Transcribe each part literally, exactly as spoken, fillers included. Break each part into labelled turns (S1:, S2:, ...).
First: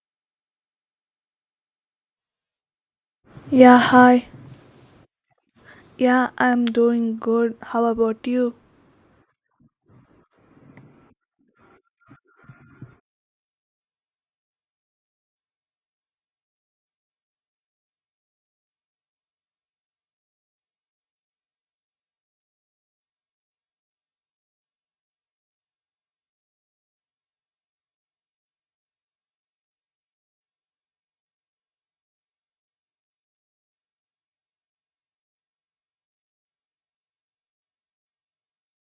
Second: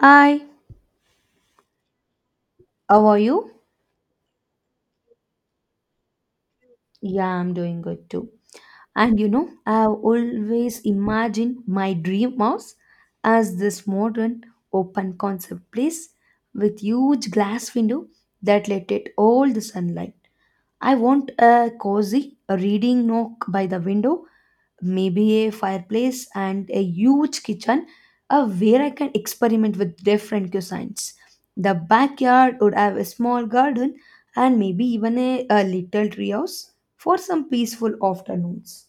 S1: Hi, how are you?
S2: Yeah, hi. Yeah, I'm doing
S1: Yeah, I'm
S2: good.
S1: doing
S2: How
S1: good
S2: about
S1: too.
S2: you?
S1: And you know, I've always imagined my dream house as this modern open concept place with huge glass window that let in all the sunlight. I want a cozy reading nook by the window, maybe a fireplace and a huge kitchen, uh, where I can experiment with different cuisines. The backyard would have a small garden and maybe even a, a little treehouse for some peaceful afternoons.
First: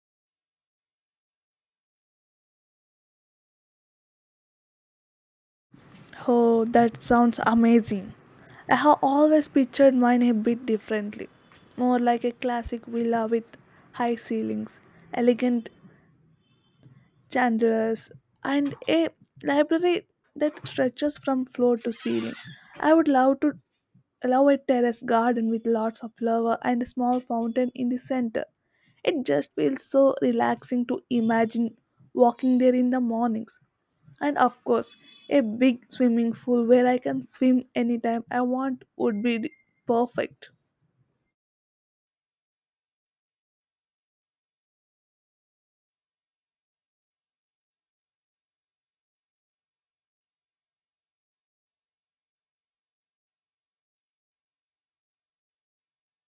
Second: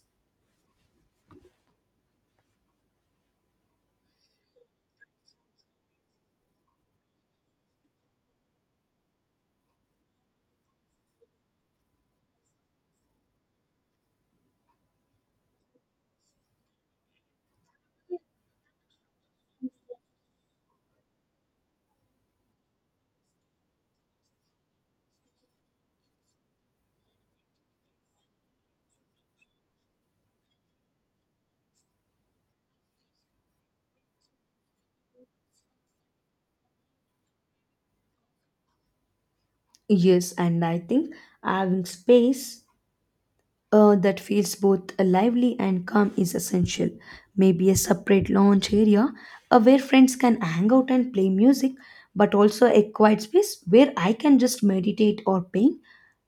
S2: Oh, that sounds amazing. I have always pictured mine a bit differently. More like a classic villa with high ceilings, elegant chandeliers, and a library that stretches from floor to ceiling. I would love to allow a terrace garden with lots of flower and a small fountain in the center. It just feels so relaxing to imagine walking there in the mornings. And of course, a big swimming pool where I can swim anytime I want would be
S1: Yes,
S2: perfect.
S1: and I think having space, uh, that feels both lively and calm is essential. Maybe a separate lounge area, uh, where friends can hang out and play music, but also a quiet space where I can just meditate or paint.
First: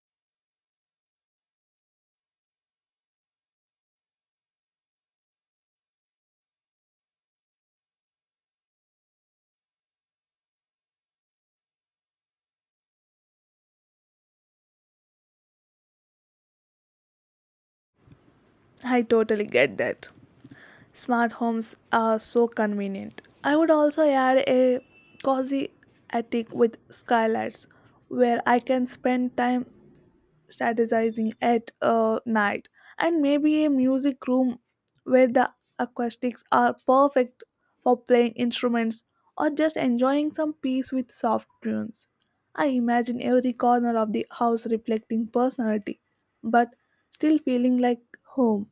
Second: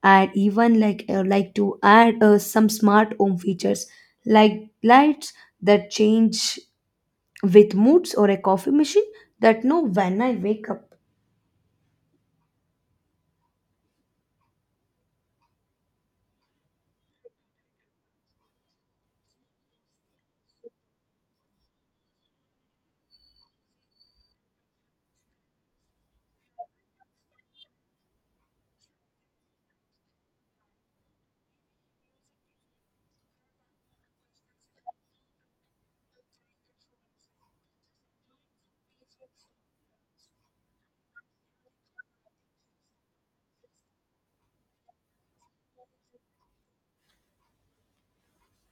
S1: I'd even like uh, like to add, uh, some smart home features like lights that change with moods or a coffee machine that know when I wake up.
S2: I totally get that. Smart homes are so convenient. I would also add a cozy attic with skylights where I can spend time strategizing at uh, night and maybe a music room where the acoustics are perfect for playing instruments or just enjoying some peace with soft tunes. I imagine every corner of the house reflecting personality but still feeling like home.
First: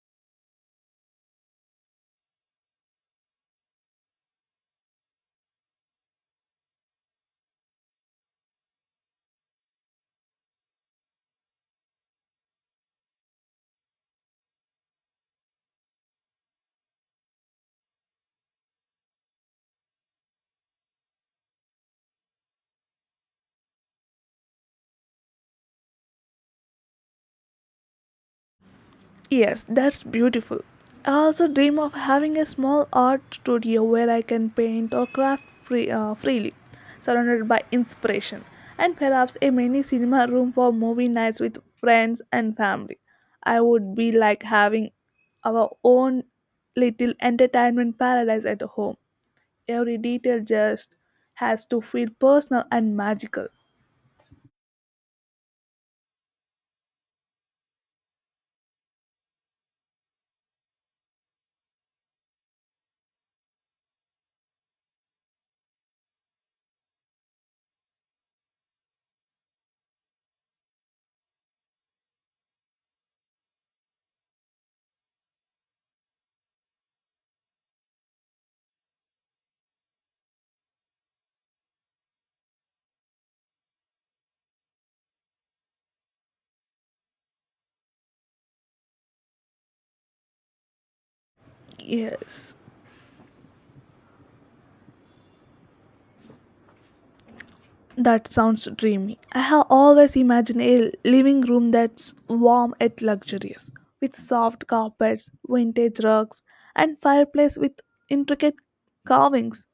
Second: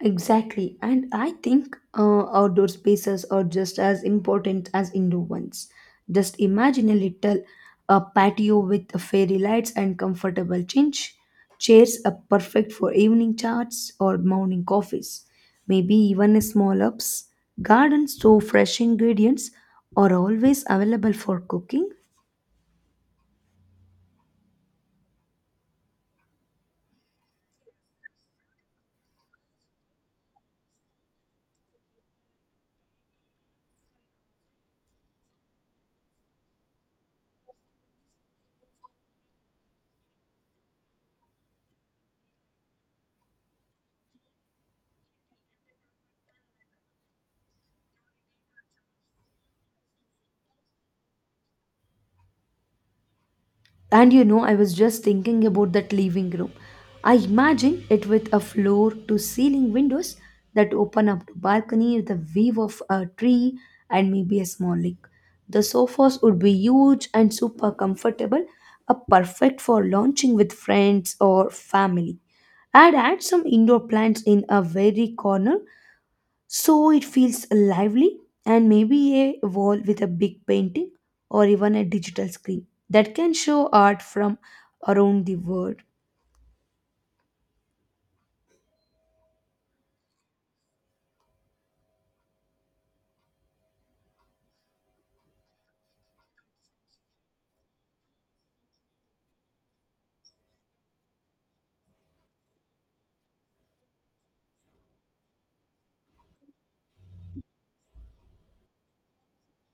S1: Exactly, and I think, uh, outdoor spaces are just as important as indoor ones. Just imagine a little a patio with fairy lights and comfortable chinch chairs are perfect for evening chats or morning coffees. Maybe even a small ups. Garden, so fresh ingredients are always available for cooking.
S2: Yes, that's beautiful. I also dream of having a small art studio where I can paint or craft free, uh, freely, surrounded by inspiration, and perhaps a mini cinema room for movie nights with friends and family. I would be like having our own little entertainment paradise at home. Every detail just has to feel personal and magical.
S1: And you know, I was just thinking about that living room. I imagine it with a floor to ceiling windows that open up to balcony with a view of a tree and maybe a small lake. The sofas would be huge and super comfortable, a perfect for launching with friends or family. I'd add some indoor plants in a very corner so it feels lively, and maybe a wall with a big painting or even a digital screen that can show art from around the world.
S2: Yes. That sounds dreamy. I have always imagined a living room that's warm yet luxurious, with soft carpets, vintage rugs, and fireplace with intricate carvings.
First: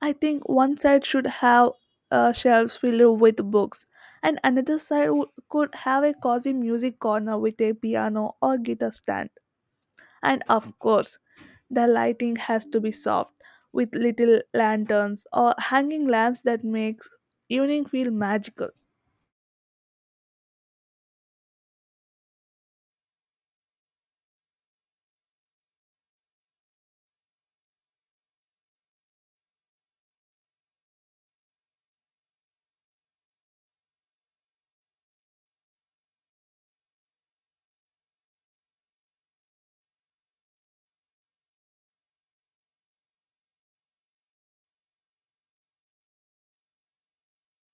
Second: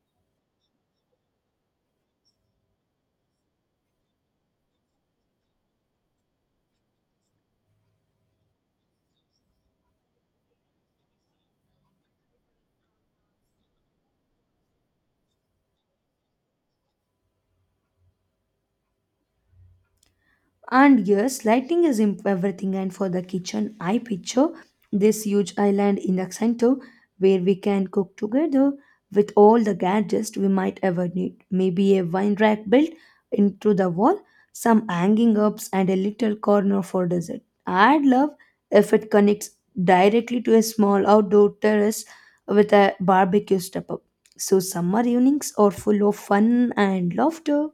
S2: I think one side should have uh, shelves filled with books, and another side w- could have a cozy music corner with a piano or guitar stand. And of course, the lighting has to be soft with little lanterns or hanging lamps that makes evening feel magical.
S1: And yes, lighting is imp- everything. And for the kitchen, I picture this huge island in the center where we can cook together with all the gadgets we might ever need. Maybe a wine rack built into the wall, some hanging ups, and a little corner for dessert. I'd love if it connects directly to a small outdoor terrace with a barbecue step up. So, summer evenings are full of fun and laughter.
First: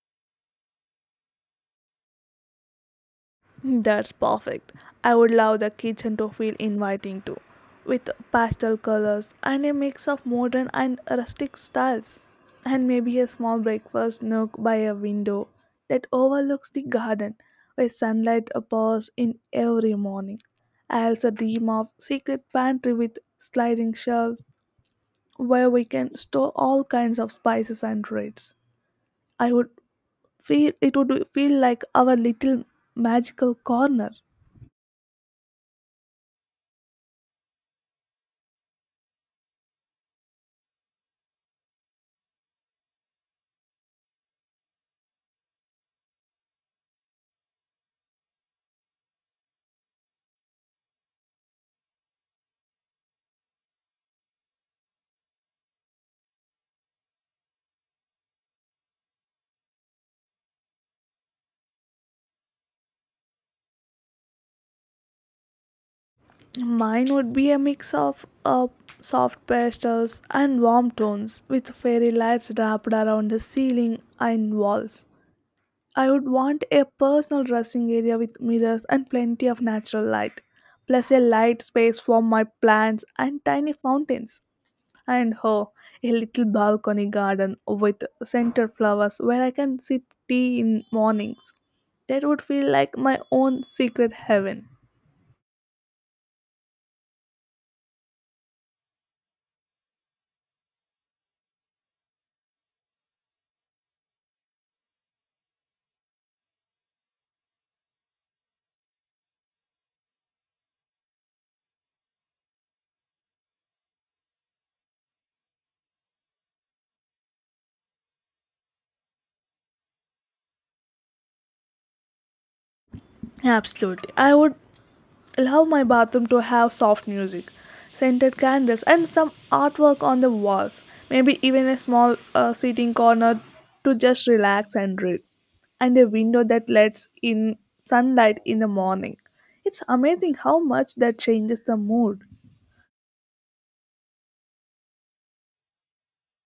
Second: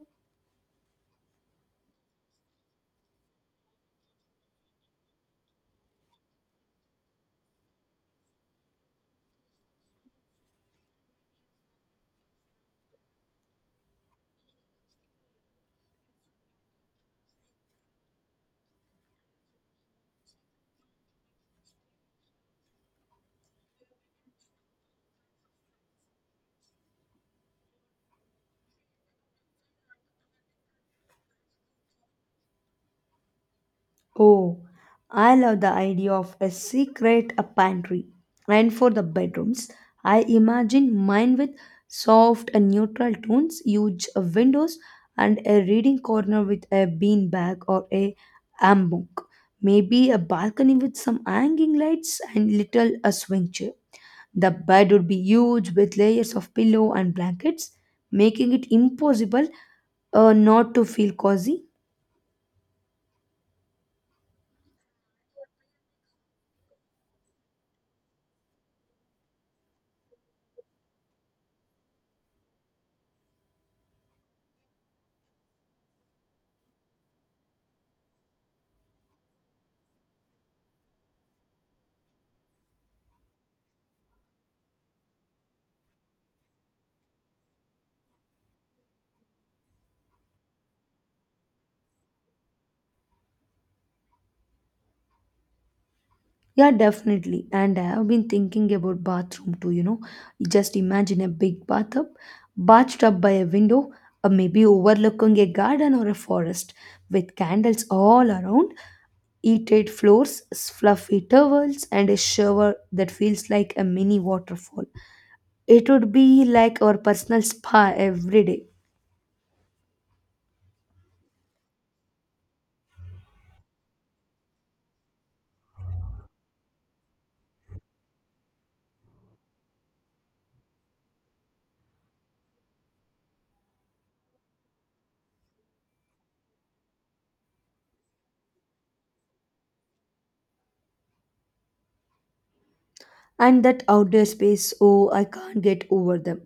S2: Hmm, That's perfect. I would love the kitchen to feel inviting too, with pastel colors and a mix of modern and rustic styles, and maybe a small breakfast nook by a window that overlooks the garden where sunlight pours in every morning. I also dream of secret pantry with sliding shelves where we can store all kinds of spices and treats. I would feel it would feel like our little magical corner.
S1: Oh, I love the idea of a secret a pantry. And for the bedrooms, I imagine mine with soft and neutral tones, huge windows, and a reading corner with a bean bag or a hammock. Maybe a balcony with some hanging lights and little a swing chair. The bed would be huge with layers of pillow and blankets, making it impossible, uh, not to feel cozy.
S2: Mine would be a mix of uh, soft pastels and warm tones with fairy lights wrapped around the ceiling and walls. I would want a personal dressing area with mirrors and plenty of natural light, plus a light space for my plants and tiny fountains. And oh, a little balcony garden with center flowers where I can sip tea in mornings. That would feel like my own secret heaven.
S1: Yeah, definitely. And I have been thinking about bathroom too, you know. Just imagine a big bathtub, bathtub by a window, or maybe overlooking a garden or a forest, with candles all around, heated floors, fluffy towels, and a shower that feels like a mini waterfall. It would be like our personal spa every day.
S2: I would love my bathroom to have soft music, scented candles, and some artwork on the walls. Maybe even a small uh, sitting corner to just relax and read, and a window that lets in sunlight in the morning. It's amazing how much that changes the mood.
S1: And that outdoor space, oh, I can't get over them.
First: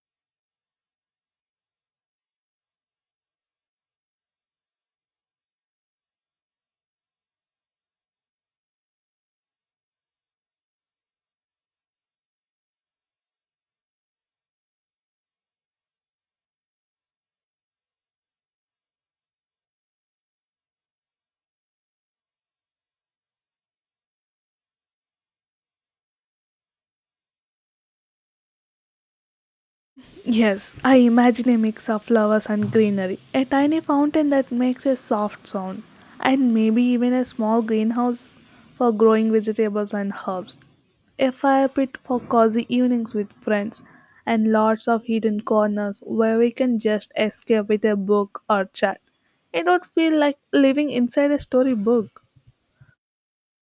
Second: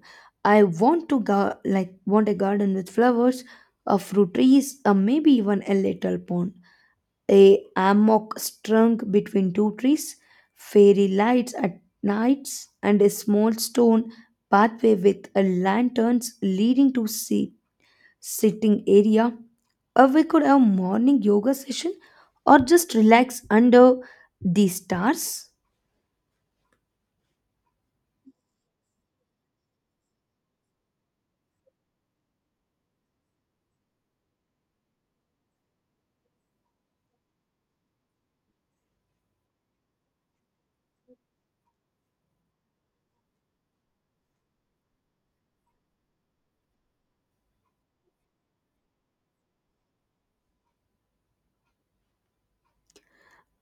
S1: I want to go like want a garden with flowers, a fruit trees, or maybe even a little pond, a hammock strung between two trees, fairy lights at nights, and a small stone pathway with a lanterns leading to sea sitting area, or we could have morning yoga session or just relax under the stars.
S2: Yes, I imagine a mix of flowers and greenery, a tiny fountain that makes a soft sound, and maybe even a small greenhouse for growing vegetables and herbs, a fire pit for cozy evenings with friends, and lots of hidden corners where we can just escape with a book or chat. It would feel like living inside a storybook.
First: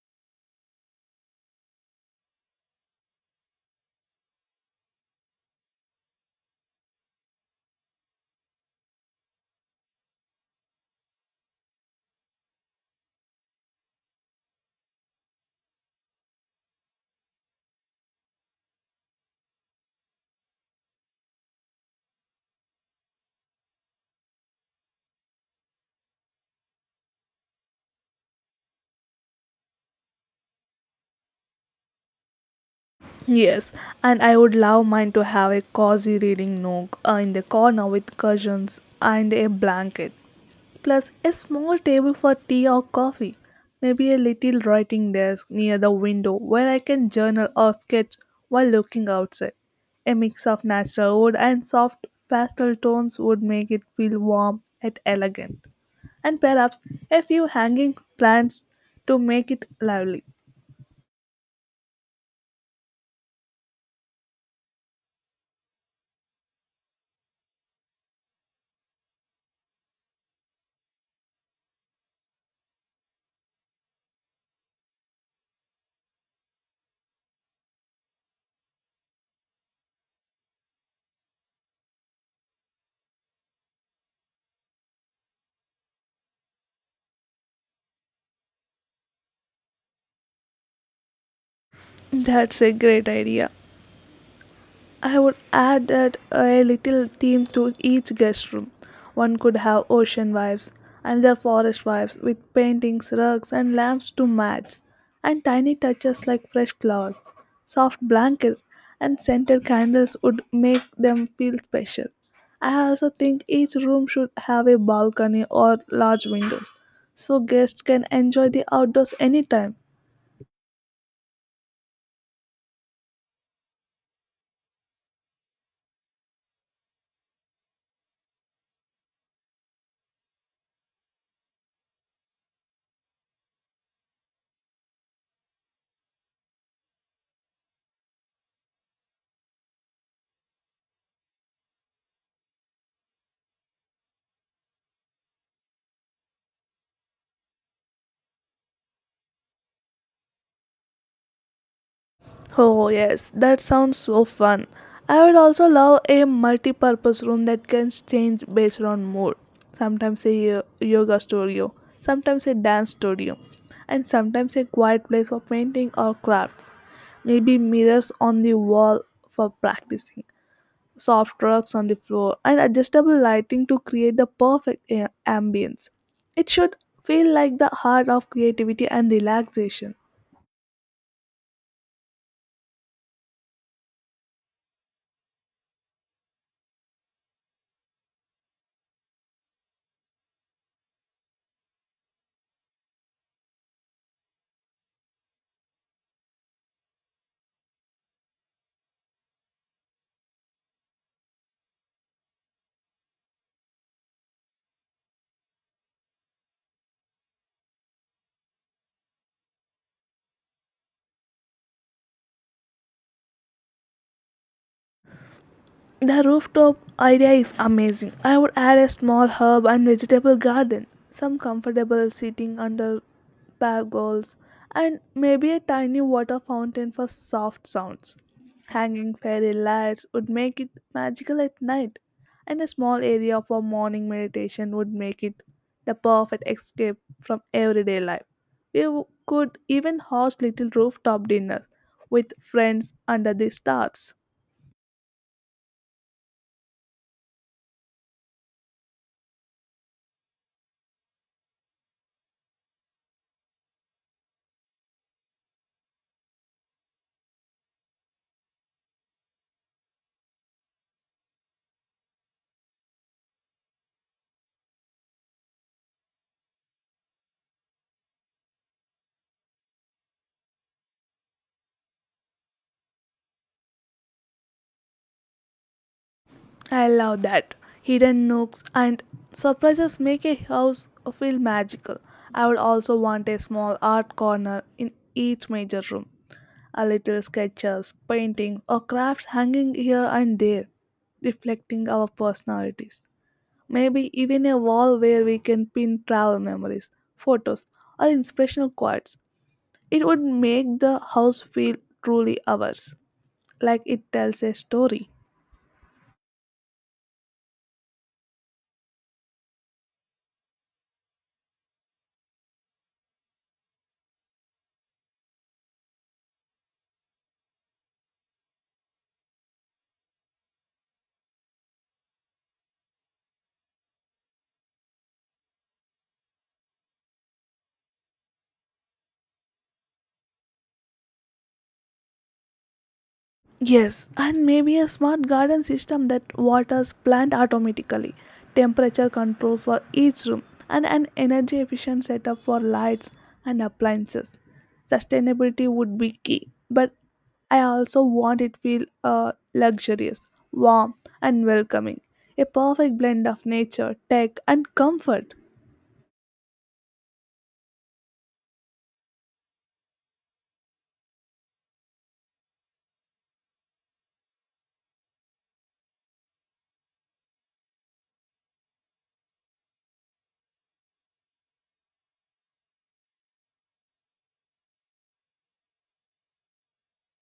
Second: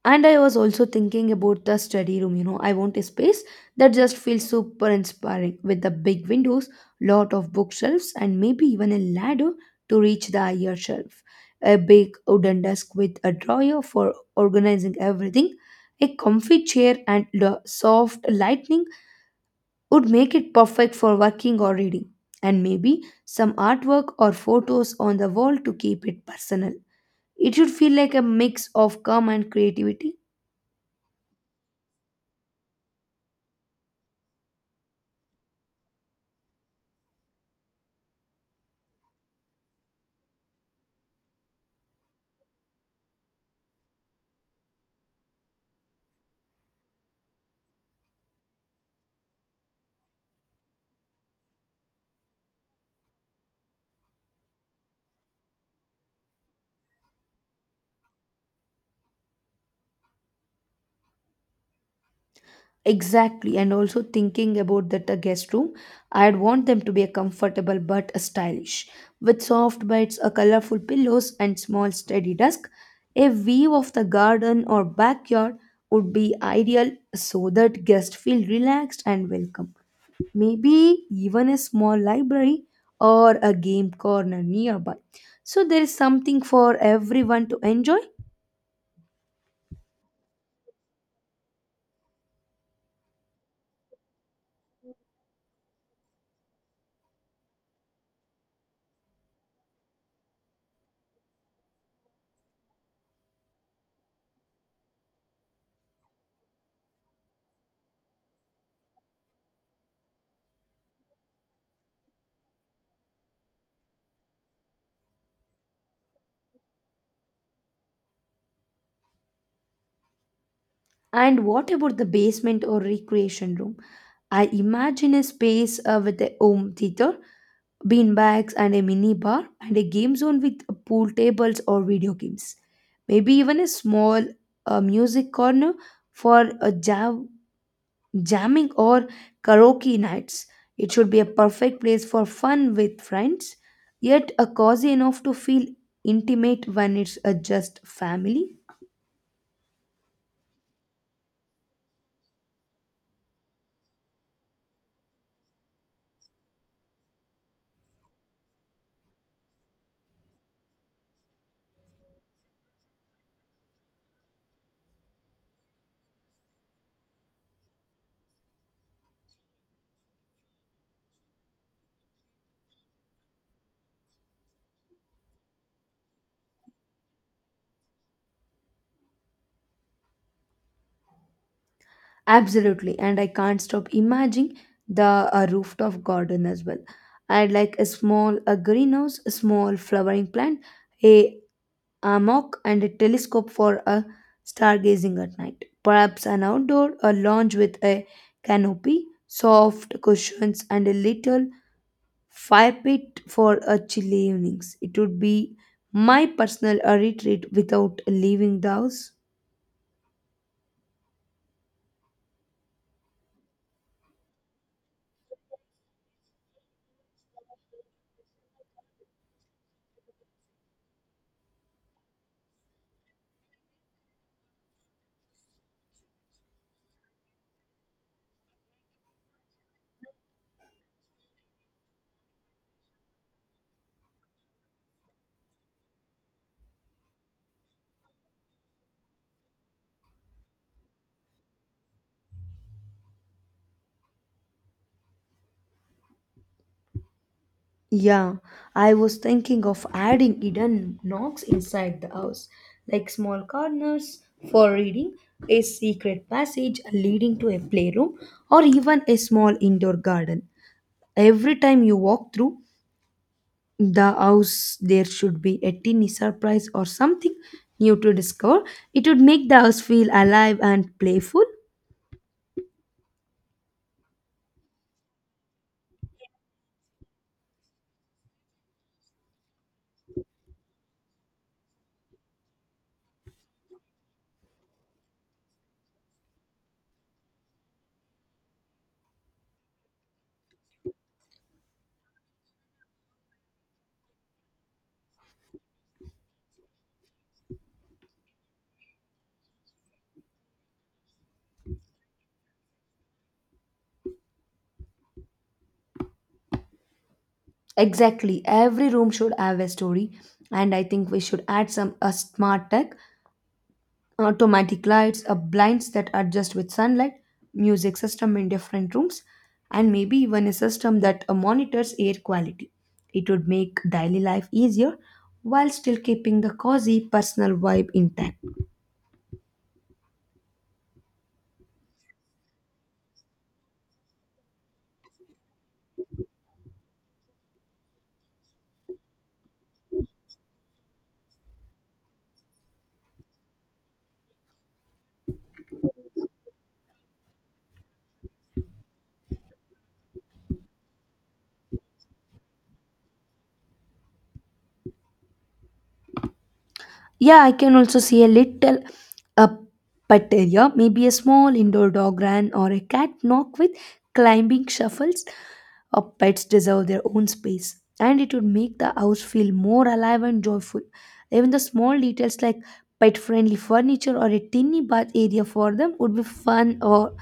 S1: And I was also thinking about the study room. you know, I want a space that just feels super inspiring with the big windows, lot of bookshelves, and maybe even a ladder to reach the higher shelf. A big wooden desk with a drawer for organizing everything, a comfy chair, and the soft lighting would make it perfect for working or reading. And maybe some artwork or photos on the wall to keep it personal. It should feel like a mix of calm and creativity.
S2: Yes, and I would love mine to have a cozy reading nook uh, in the corner with cushions and a blanket, plus a small table for tea or coffee, maybe a little writing desk near the window where I can journal or sketch while looking outside. A mix of natural wood and soft pastel tones would make it feel warm and elegant, and perhaps a few hanging plants to make it lively.
S1: Exactly, and also thinking about that, uh, guest room, I'd want them to be a comfortable but a stylish, with soft beds, a colorful pillows, and small steady desk. A view of the garden or backyard would be ideal so that guests feel relaxed and welcome. Maybe even a small library or a game corner nearby. So there is something for everyone to enjoy.
S2: That's a great idea. I would add that a little theme to each guest room. One could have ocean vibes, another forest vibes with paintings, rugs, and lamps to match, and tiny touches like fresh flowers, soft blankets, and scented candles would make them feel special. I also think each room should have a balcony or large windows so guests can enjoy the outdoors anytime.
S1: And what about the basement or recreation room? I imagine a space, uh, with a home theater, beanbags, and a mini bar, and a game zone with pool tables or video games. Maybe even a small, uh, music corner for a jam- jamming or karaoke nights. It should be a perfect place for fun with friends, yet a cozy enough to feel intimate when it's, uh, just family.
S2: Oh, yes, that sounds so fun. I would also love a multi purpose room that can change based on mood. Sometimes a yo- yoga studio, sometimes a dance studio, and sometimes a quiet place for painting or crafts. Maybe mirrors on the wall for practicing, soft rugs on the floor, and adjustable lighting to create the perfect a- ambience. It should feel like the heart of creativity and relaxation.
S1: Absolutely, and I can't stop imagining the, uh, rooftop garden as well. I'd like a small a greenhouse, a small flowering plant, a hammock, and a telescope for a stargazing at night. Perhaps an outdoor a lounge with a canopy, soft cushions, and a little fire pit for a chilly evenings. It would be my personal, uh, retreat without leaving the house.
S2: The rooftop idea is amazing. I would add a small herb and vegetable garden, some comfortable seating under pergolas, and maybe a tiny water fountain for soft sounds. Hanging fairy lights would make it magical at night, and a small area for morning meditation would make it the perfect escape from everyday life. We w- could even host little rooftop dinners with friends under the stars.
S1: Yeah, I was thinking of adding hidden knocks inside the house, like small corners for reading, a secret passage leading to a playroom, or even a small indoor garden. Every time you walk through the house, there should be a teeny surprise or something new to discover. It would make the house feel alive and playful.
S2: I love that. Hidden nooks and surprises make a house feel magical. I would also want a small art corner in each major room. A little sketches, paintings, or crafts hanging here and there, reflecting our personalities. Maybe even a wall where we can pin travel memories, photos, or inspirational quotes. It would make the house feel truly ours, like it tells a story.
S1: Exactly, every room should have a story, and I think we should add some a smart tech automatic lights, uh, blinds that adjust with sunlight, music system in different rooms, and maybe even a system that, uh, monitors air quality. It would make daily life easier while still keeping the cozy personal vibe intact.
S2: Yes, and maybe a smart garden system that waters plant automatically, temperature control for each room, and an energy efficient setup for lights and appliances. Sustainability would be key, but I also want it feel uh, luxurious, warm, and welcoming. A perfect blend of nature, tech, and comfort.
S1: Yeah, I can also see a little a pet area, maybe a small indoor dog run or a cat knock with climbing shuffles. Uh, pets deserve their own space, and it would make the house feel more alive and joyful. Even the small details like pet-friendly furniture or a tiny bath area for them would be fun or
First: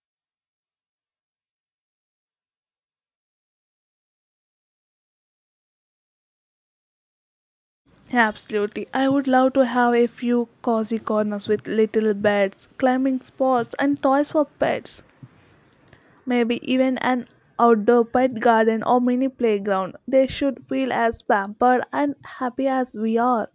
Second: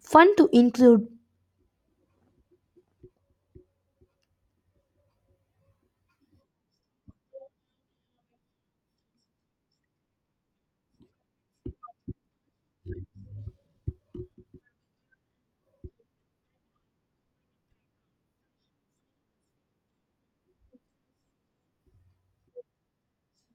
S1: fun to include.
S2: Absolutely. I would love to have a few cozy corners with little beds, climbing spots, and toys for pets. Maybe even an outdoor pet garden or mini playground. They should feel as pampered and happy as we are,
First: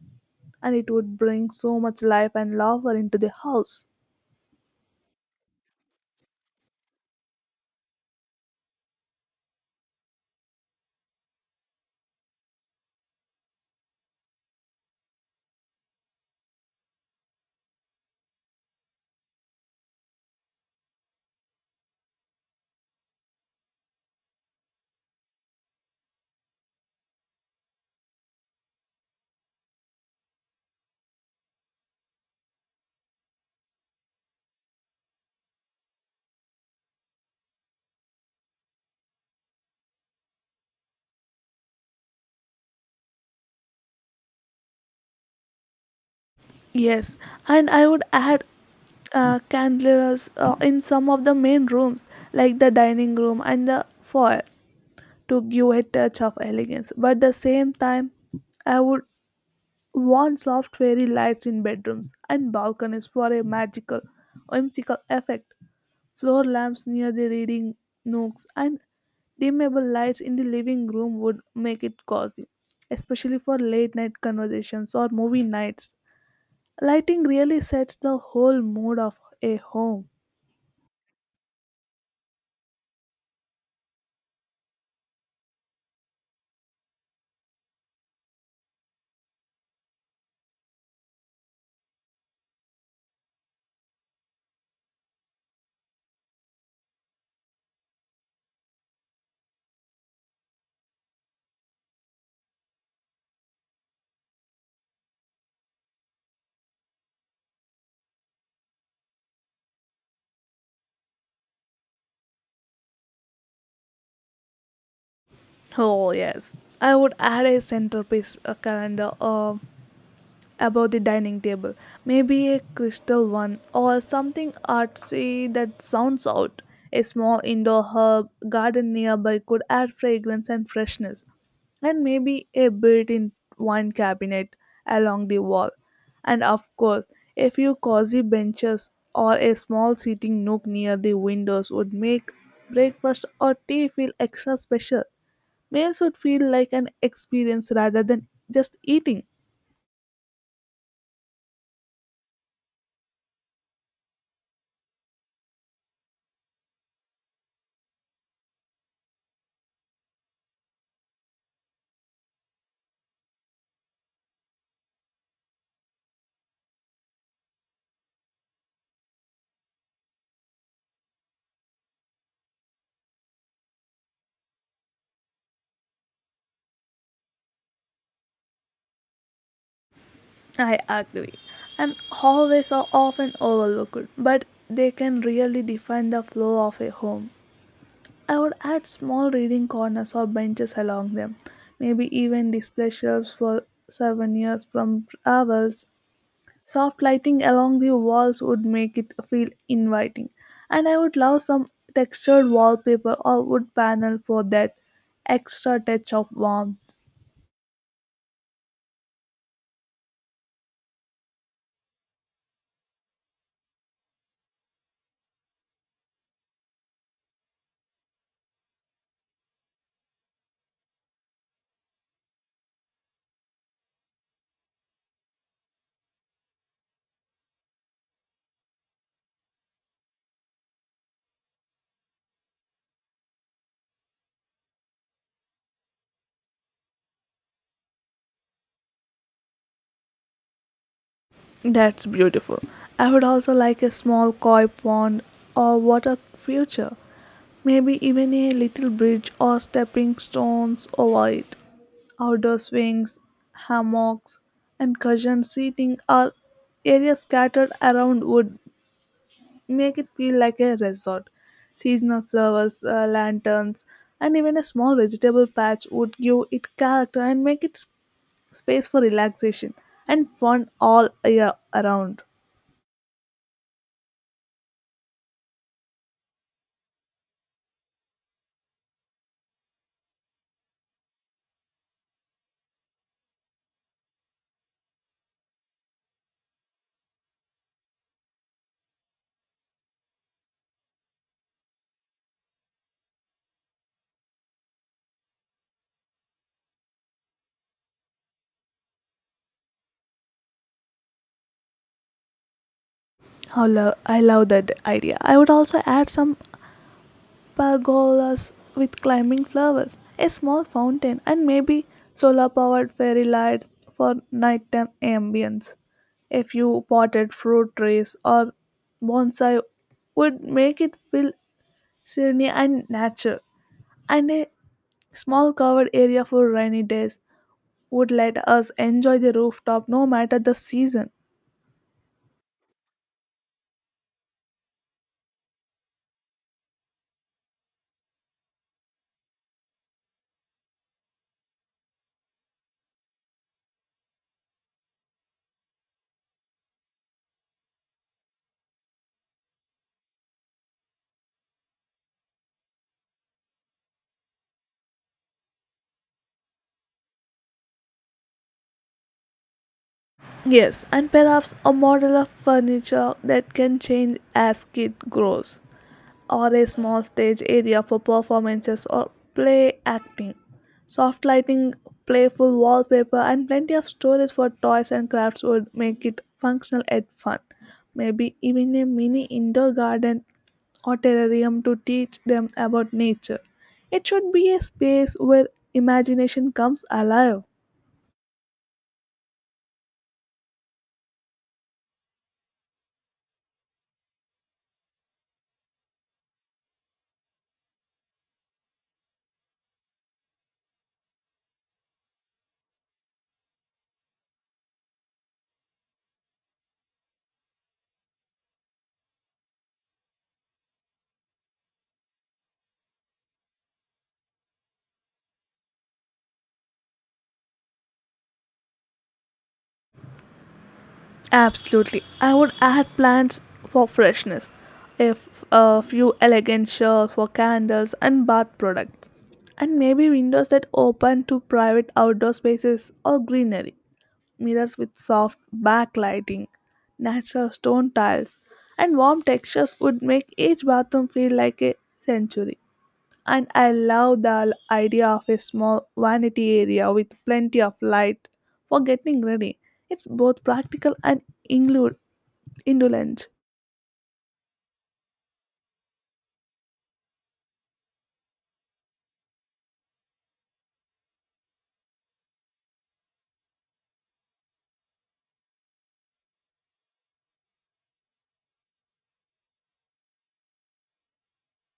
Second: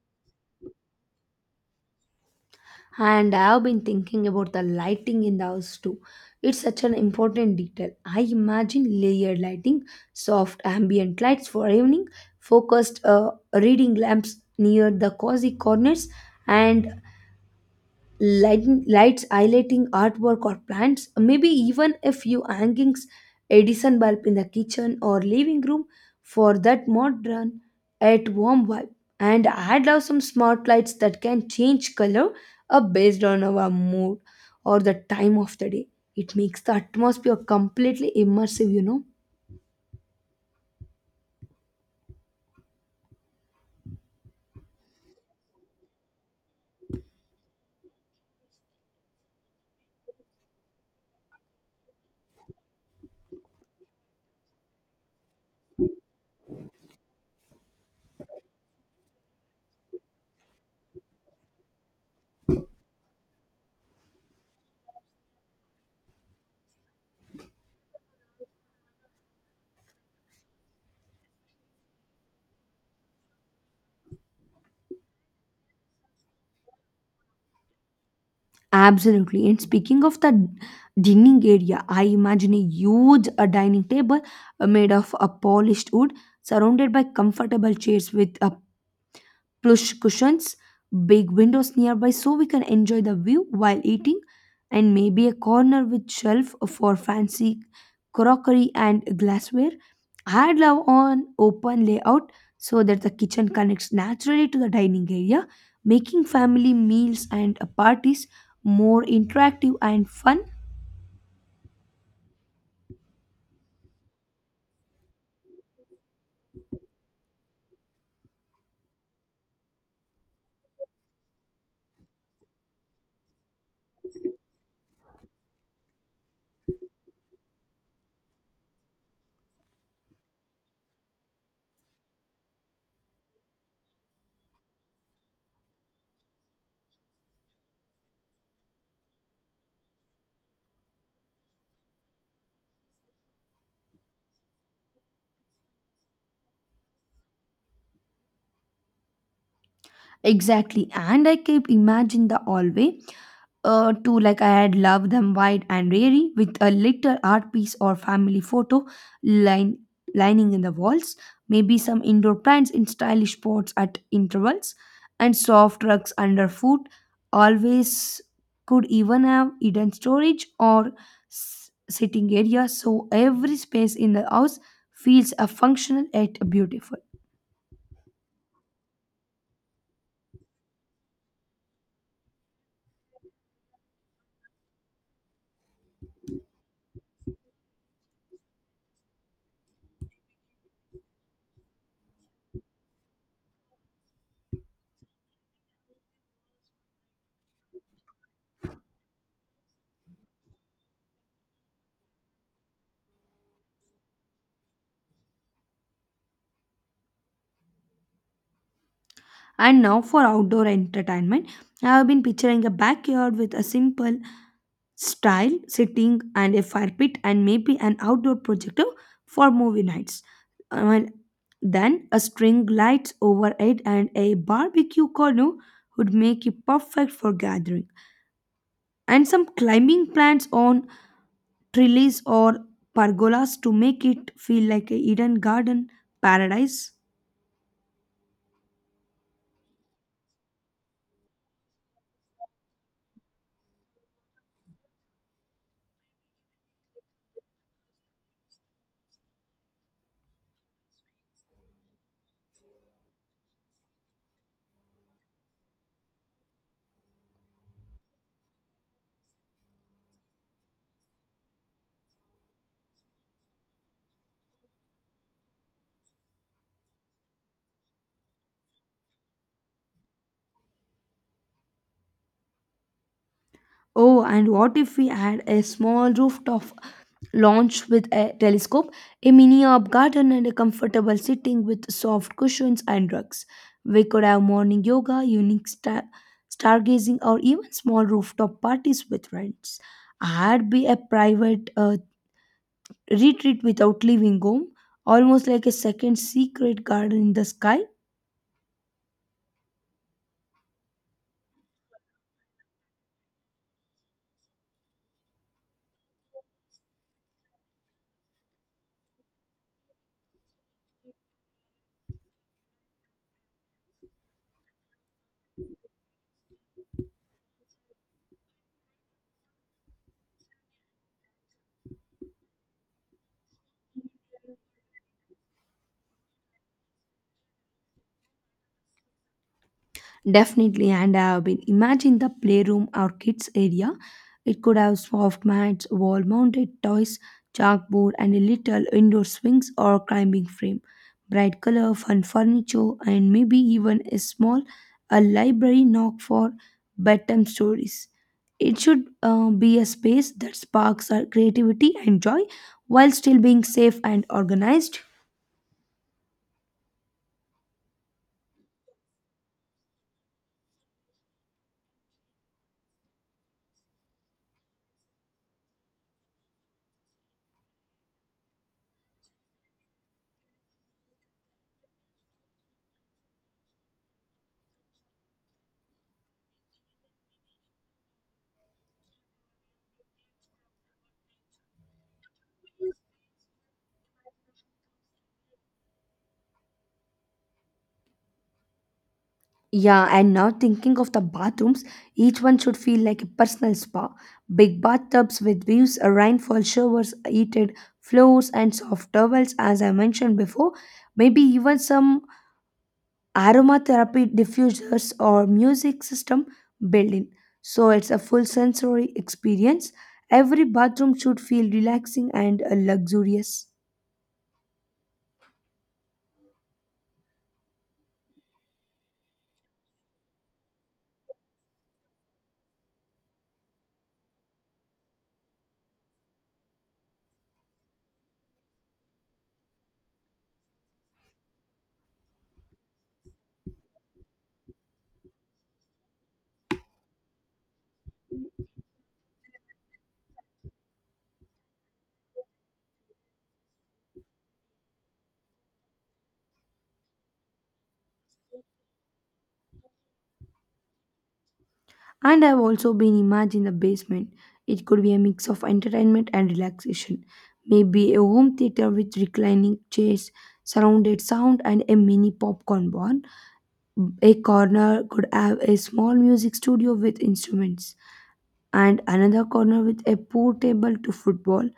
S2: and it would bring so much life and laughter into the
S1: And I have been
S2: house.
S1: thinking about the lighting in the house too. It's such an important detail. I imagine layered lighting, soft ambient lights for evening, focused, uh, reading lamps near the cozy corners, and lighting, lights highlighting artwork or plants, maybe even a few hangings, Edison bulb in the kitchen or living room for that modern at warm vibe. And I'd love some smart lights that can change color up based on our mood or the time of the day. It makes the atmosphere completely immersive, you know.
S2: Yes, and I would add uh, candelabras uh, in some of the main rooms, like the dining room and the foyer, to give a touch of elegance. But at the same time, I would warm soft fairy lights in bedrooms and balconies for a magical, whimsical effect. Floor lamps near the reading nooks and dimmable lights in the living room would make it cozy, especially for late night conversations or movie nights. Lighting really sets the whole mood of
S1: Absolutely.
S2: a
S1: And speaking
S2: home.
S1: of the dining area, I imagine a huge, uh, dining table, uh, made of, uh, polished wood surrounded by comfortable chairs with a plush cushions, big windows nearby so we can enjoy the view while eating, and maybe a corner with shelf for fancy crockery and glassware. I'd love an open layout so that the kitchen connects naturally to the dining area, making family meals and, uh, parties more interactive and fun.
S2: Oh, yes. I would add a centerpiece, a calendar, a above the dining table. Maybe a crystal one or something artsy that sounds out. A small indoor herb garden nearby could add fragrance and freshness. And maybe a built in wine cabinet along the wall. And of course, a few cozy benches or a small seating nook near the windows would make breakfast or tea feel extra special. Meals would feel like an experience rather than just eating.
S1: Exactly, and I keep imagining the hallway, uh, to like I had loved them wide and airy with a little art piece or family photo line lining in the walls, maybe some indoor plants in stylish pots at intervals, and soft rugs underfoot. Always could even have hidden storage or s- sitting area, so every space in the house feels a functional yet beautiful.
S2: I agree. And hallways are often overlooked, but they can really define the flow of a home. I would add small reading corners or benches along them, maybe even display shelves for souvenirs from travels. Soft lighting along the walls would make it feel inviting, and I would love some textured wallpaper or wood panel for that extra touch of warmth.
S1: And now for outdoor entertainment, I have been picturing a backyard with a simple style, sitting, and a fire pit, and maybe an outdoor projector for movie nights. Uh, well, then a string lights overhead and a barbecue corner would make it perfect for gathering. And some climbing plants on trellis or pergolas to make it feel like a Eden garden paradise.
S2: That's beautiful. I would also like a small koi pond or water feature. Maybe even a little bridge or stepping stones over it. Outdoor swings, hammocks, and cushion seating are areas scattered around would make it feel like a resort. Seasonal flowers, uh, lanterns, and even a small vegetable patch would give it character and make it s- space for relaxation and fun all year around.
S1: Oh, and what if we had a small rooftop launched with a telescope, a mini herb garden, and a comfortable sitting with soft cushions and rugs. We could have morning yoga, unique star- stargazing, or even small rooftop parties with friends. I'd be a private, uh, retreat without leaving home, almost like a second secret garden in the sky.
S2: How lo- I love that idea. I would also add some pergolas with climbing flowers, a small fountain, and maybe solar powered fairy lights for nighttime ambience. A few potted fruit trees or bonsai would make it feel serene and natural. And a small covered area for rainy days would let us enjoy the rooftop no matter the
S1: Definitely,
S2: season.
S1: and I have been imagine the playroom or kids area. It could have soft mats, wall-mounted toys, chalkboard, and a little indoor swings or climbing frame. Bright color, fun furniture, and maybe even a small a library nook for bedtime stories. It should, uh, be a space that sparks our creativity and joy while still being safe and organized.
S2: Yes, and perhaps a model of furniture that can change as it grows, or a small stage area for performances or play acting, soft lighting, playful wallpaper, and plenty of storage for toys and crafts would make it functional and fun. Maybe even a mini indoor garden or terrarium to teach them about nature. It should be a space where imagination comes alive.
S1: Yeah, and now thinking of the bathrooms, each one should feel like a personal spa. Big bathtubs with views, uh, rainfall showers, heated floors, and soft towels, as I mentioned before. Maybe even some aromatherapy diffusers or music system built in. So it's a full sensory experience. Every bathroom should feel relaxing and, uh, luxurious.
S2: Absolutely. I would add plants for freshness, a f- a few elegant shelves for candles and bath products, and maybe windows that open to private outdoor spaces or greenery, mirrors with soft backlighting, natural stone tiles, and warm textures would make each bathroom feel like a sanctuary. And I love the l- idea of a small vanity area with plenty of light for getting ready. It's both practical and inglu-
S1: And I've also been
S2: indolent.
S1: imagining the basement. It could be a mix of entertainment and relaxation. Maybe a home theater with reclining chairs, surrounded sound, and a mini popcorn barn. A corner could have a small music studio with instruments, and another corner with a portable to football.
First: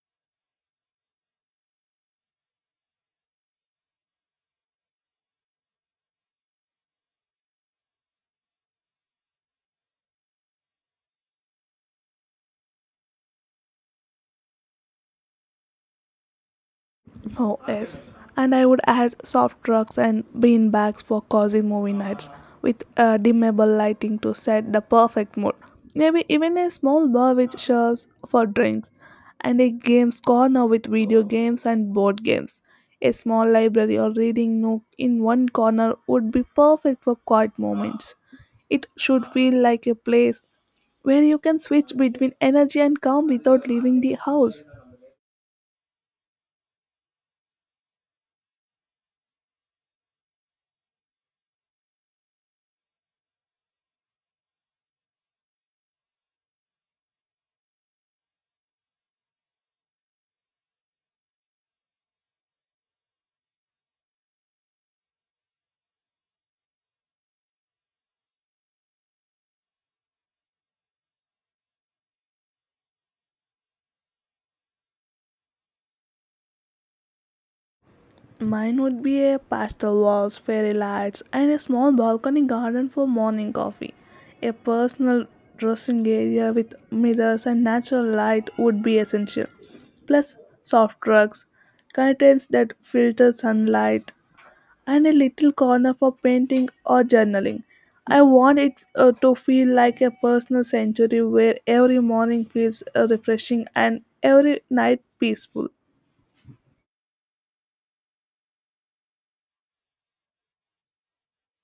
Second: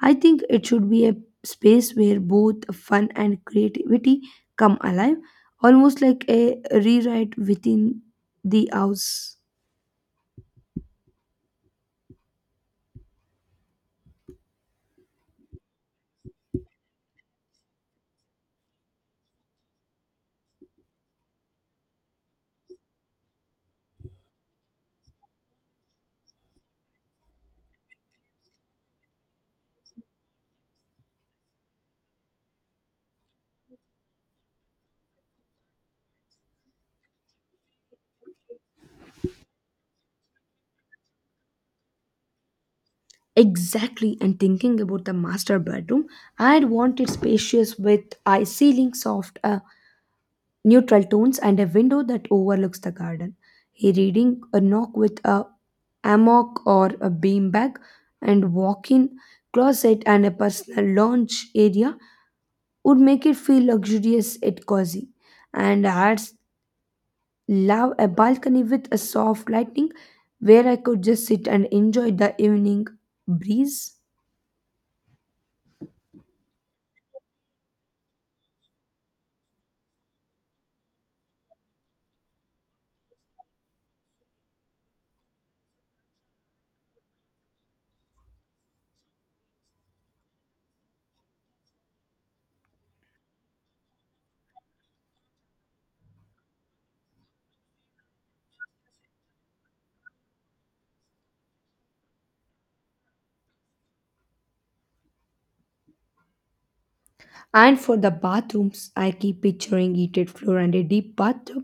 S1: I think it should be a space where both fun and creativity come alive, almost like a rewrite within the house.
S2: Oh, yes. And I would add soft trucks and bean bags for cozy movie nights with uh, dimmable lighting to set the perfect mood. Maybe even a small bar which serves for drinks and a games corner with video games and board games. A small library or reading nook in one corner would be perfect for quiet moments. It should feel like a place where you can switch between energy and calm without leaving the
S1: Exactly, and
S2: house.
S1: thinking about the master bedroom, I'd want it spacious with a ceiling, soft, uh, neutral tones, and a window that overlooks the garden. A reading, a knock with a hammock or a beanbag, and walk-in closet and a personal lounge area would make it feel luxurious yet cozy. And I'd love a balcony with a soft lighting where I could just sit and enjoy the evening breeze.
S2: Mine would be a pastel walls, fairy lights, and a small balcony garden for morning coffee. A personal dressing area with mirrors and natural light would be essential. Plus, soft rugs, curtains that filter sunlight, and a little corner for painting or journaling. I want it uh, to feel like a personal sanctuary where every morning feels uh, refreshing and every night peaceful.
S1: And for the bathrooms, I keep picturing heated floor and a deep bathtub,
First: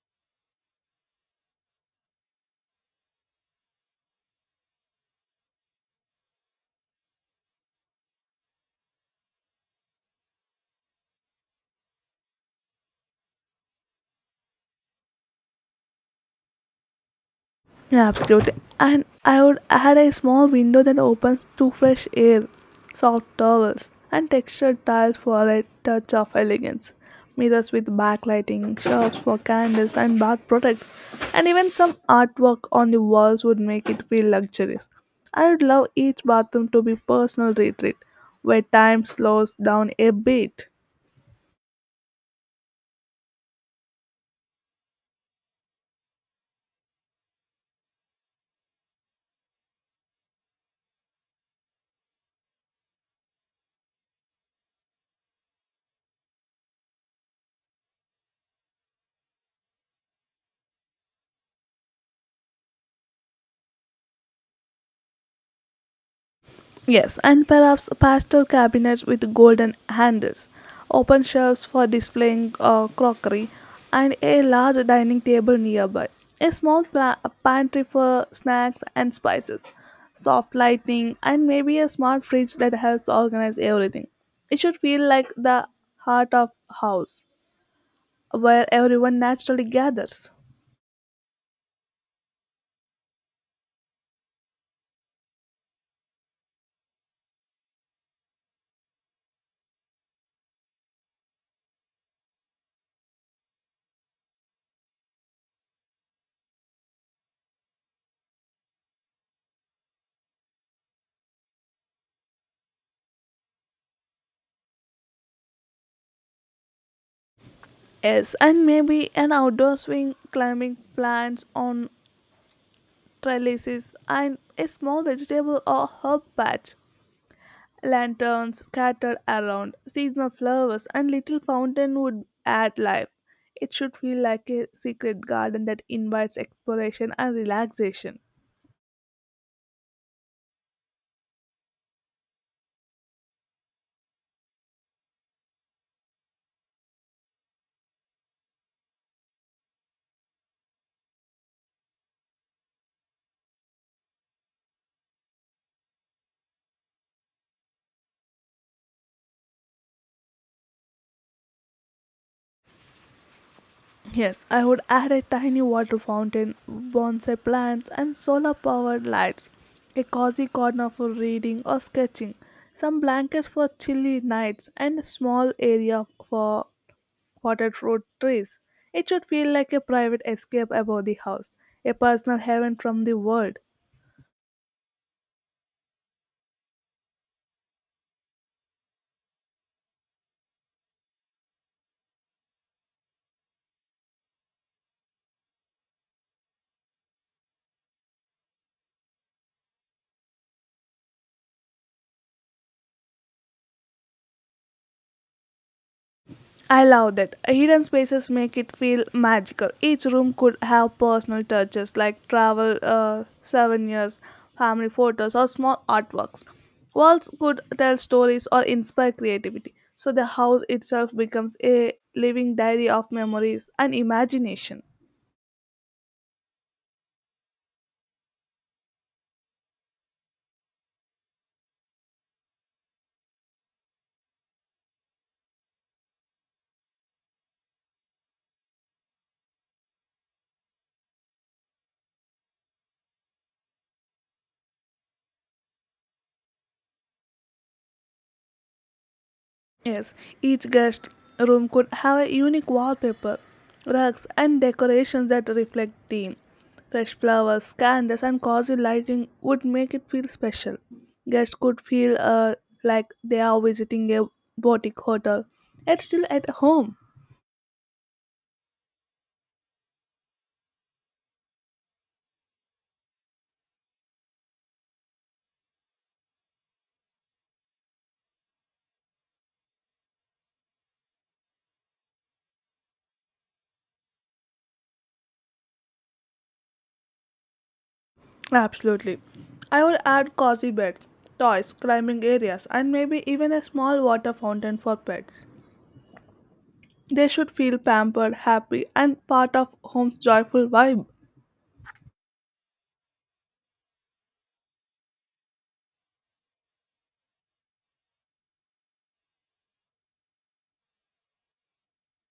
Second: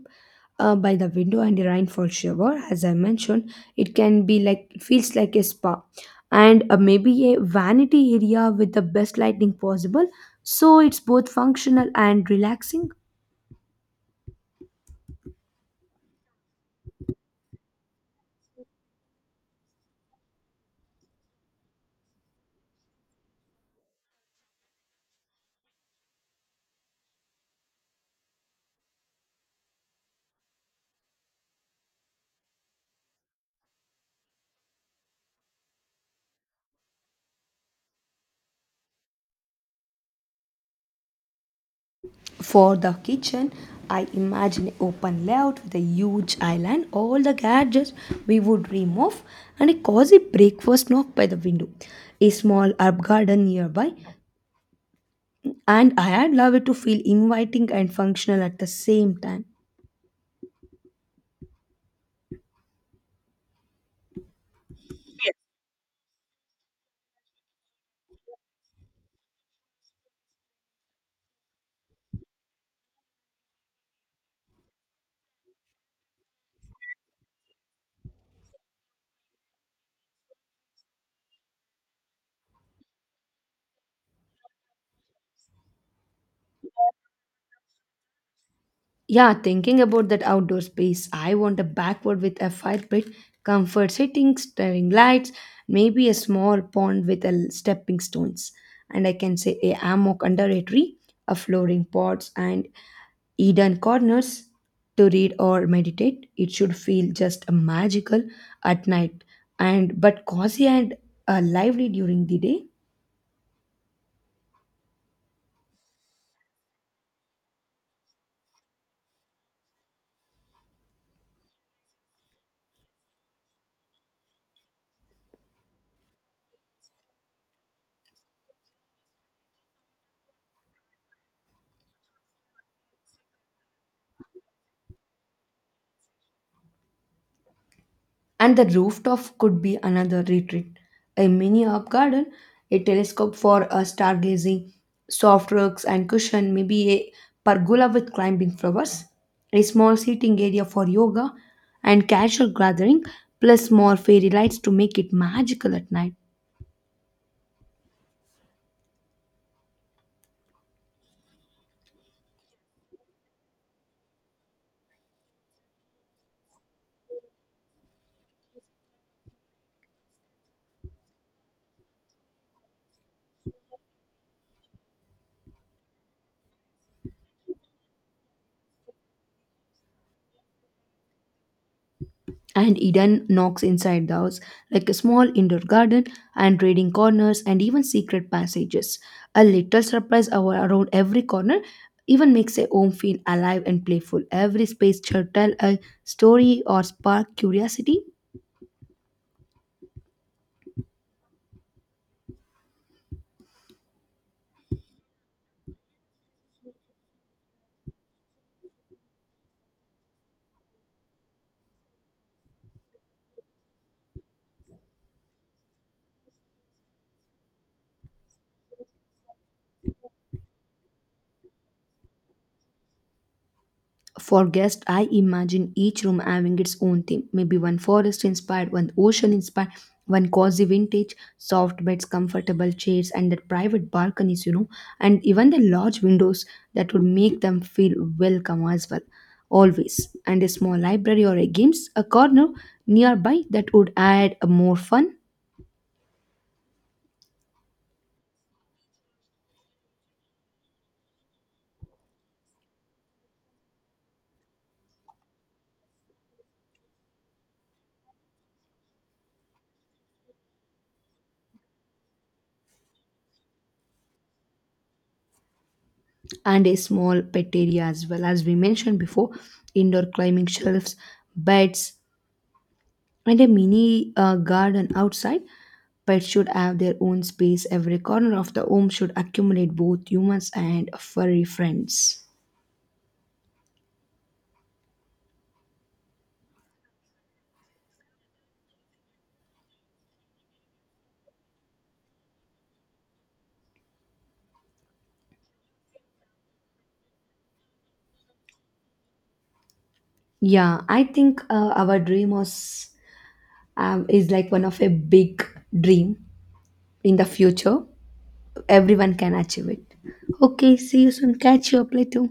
S1: uh, by the window and a rainfall shower. As I mentioned, it can be like it feels like a spa, and, uh, maybe a vanity area with the best lighting possible. So it's both functional and relaxing.
S2: Yeah, absolutely. And I would add a small window that opens to fresh air, soft towels, and textured tiles for a touch of elegance. Mirrors with backlighting, shelves for candles and bath products, and even some artwork on the walls would make it feel luxurious. I would love each bathroom to be personal retreat, where time slows down a bit.
S1: For the kitchen, I imagine an open layout with a huge island, all the gadgets we would remove, and a cozy breakfast nook by the window. A small herb garden nearby, and I had love it to feel inviting and functional at the same time.
S2: Yes, and perhaps pastel cabinets with golden handles, open shelves for displaying uh, crockery, and a large dining table nearby. A small pla- pantry for snacks and spices, soft lighting, and maybe a smart fridge that helps organize everything. It should feel like the heart of house where everyone
S1: Yeah,
S2: naturally
S1: thinking about that
S2: gathers.
S1: outdoor space, I want a backward with a fire pit, comfort sitting, staring lights, maybe a small pond with a l- stepping stones. And I can say a hammock under a tree, a flooring pots and Eden corners to read or meditate. It should feel just magical at night and but cozy and, uh, lively during the day.
S2: Yes, and maybe an outdoor swing climbing plants on trellises, and a small vegetable or herb patch. Lanterns scattered around, seasonal flowers, and little fountain would add life. It should feel like a secret garden that invites exploration and relaxation.
S1: And the rooftop could be another retreat. A mini herb garden, a telescope for a stargazing, soft rugs and cushion, maybe a pergola with climbing flowers, a small seating area for yoga and casual gathering, plus more fairy lights to make it magical at night.
S2: Yes, I would add a tiny water fountain, bonsai plants, and solar powered lights, a cozy corner for reading or sketching, some blankets for chilly nights, and a small area for potted fruit trees. It should feel like a private escape above the house, a personal heaven
S1: And
S2: from the
S1: hidden
S2: world.
S1: knocks inside the house, like a small indoor garden and reading corners and even secret passages. A little surprise our- around every corner even makes a home feel alive and playful. Every space should tell a story or spark curiosity.
S2: I love that. Hidden spaces make it feel magical. Each room could have personal touches like travel uh, souvenirs, family photos, or small artworks. Walls could tell stories or inspire creativity, so the house itself becomes a living diary of memories and
S1: For
S2: imagination.
S1: guests, I imagine each room having its own theme. Maybe one forest inspired, one ocean inspired, one cozy vintage, soft beds, comfortable chairs, and the private balconies, you know, and even the large windows that would make them feel welcome as well. Always. And a small library or a games, a corner nearby that would add a more fun.
S2: Yes, each guest room could have a unique wallpaper, rugs, and decorations that reflect theme. Fresh flowers, candles, and cozy lighting would make it feel special. Guests could feel uh, like they are visiting a boutique hotel, yet still at
S1: And a
S2: home.
S1: small pet area as well. As we mentioned before, indoor climbing shelves, beds, and a mini, uh, garden outside. Pets should have their own space. Every corner of the home should accommodate both humans and furry friends.
S2: Absolutely. I would add cozy beds, toys, climbing areas, and maybe even a small water fountain for pets. They should feel pampered, happy, and part of home's joyful
S1: Yeah, I
S2: vibe.
S1: think, uh, our dream was, um, is like one of a big dream in the future. Everyone can achieve it. Okay, see you soon. Catch you up later.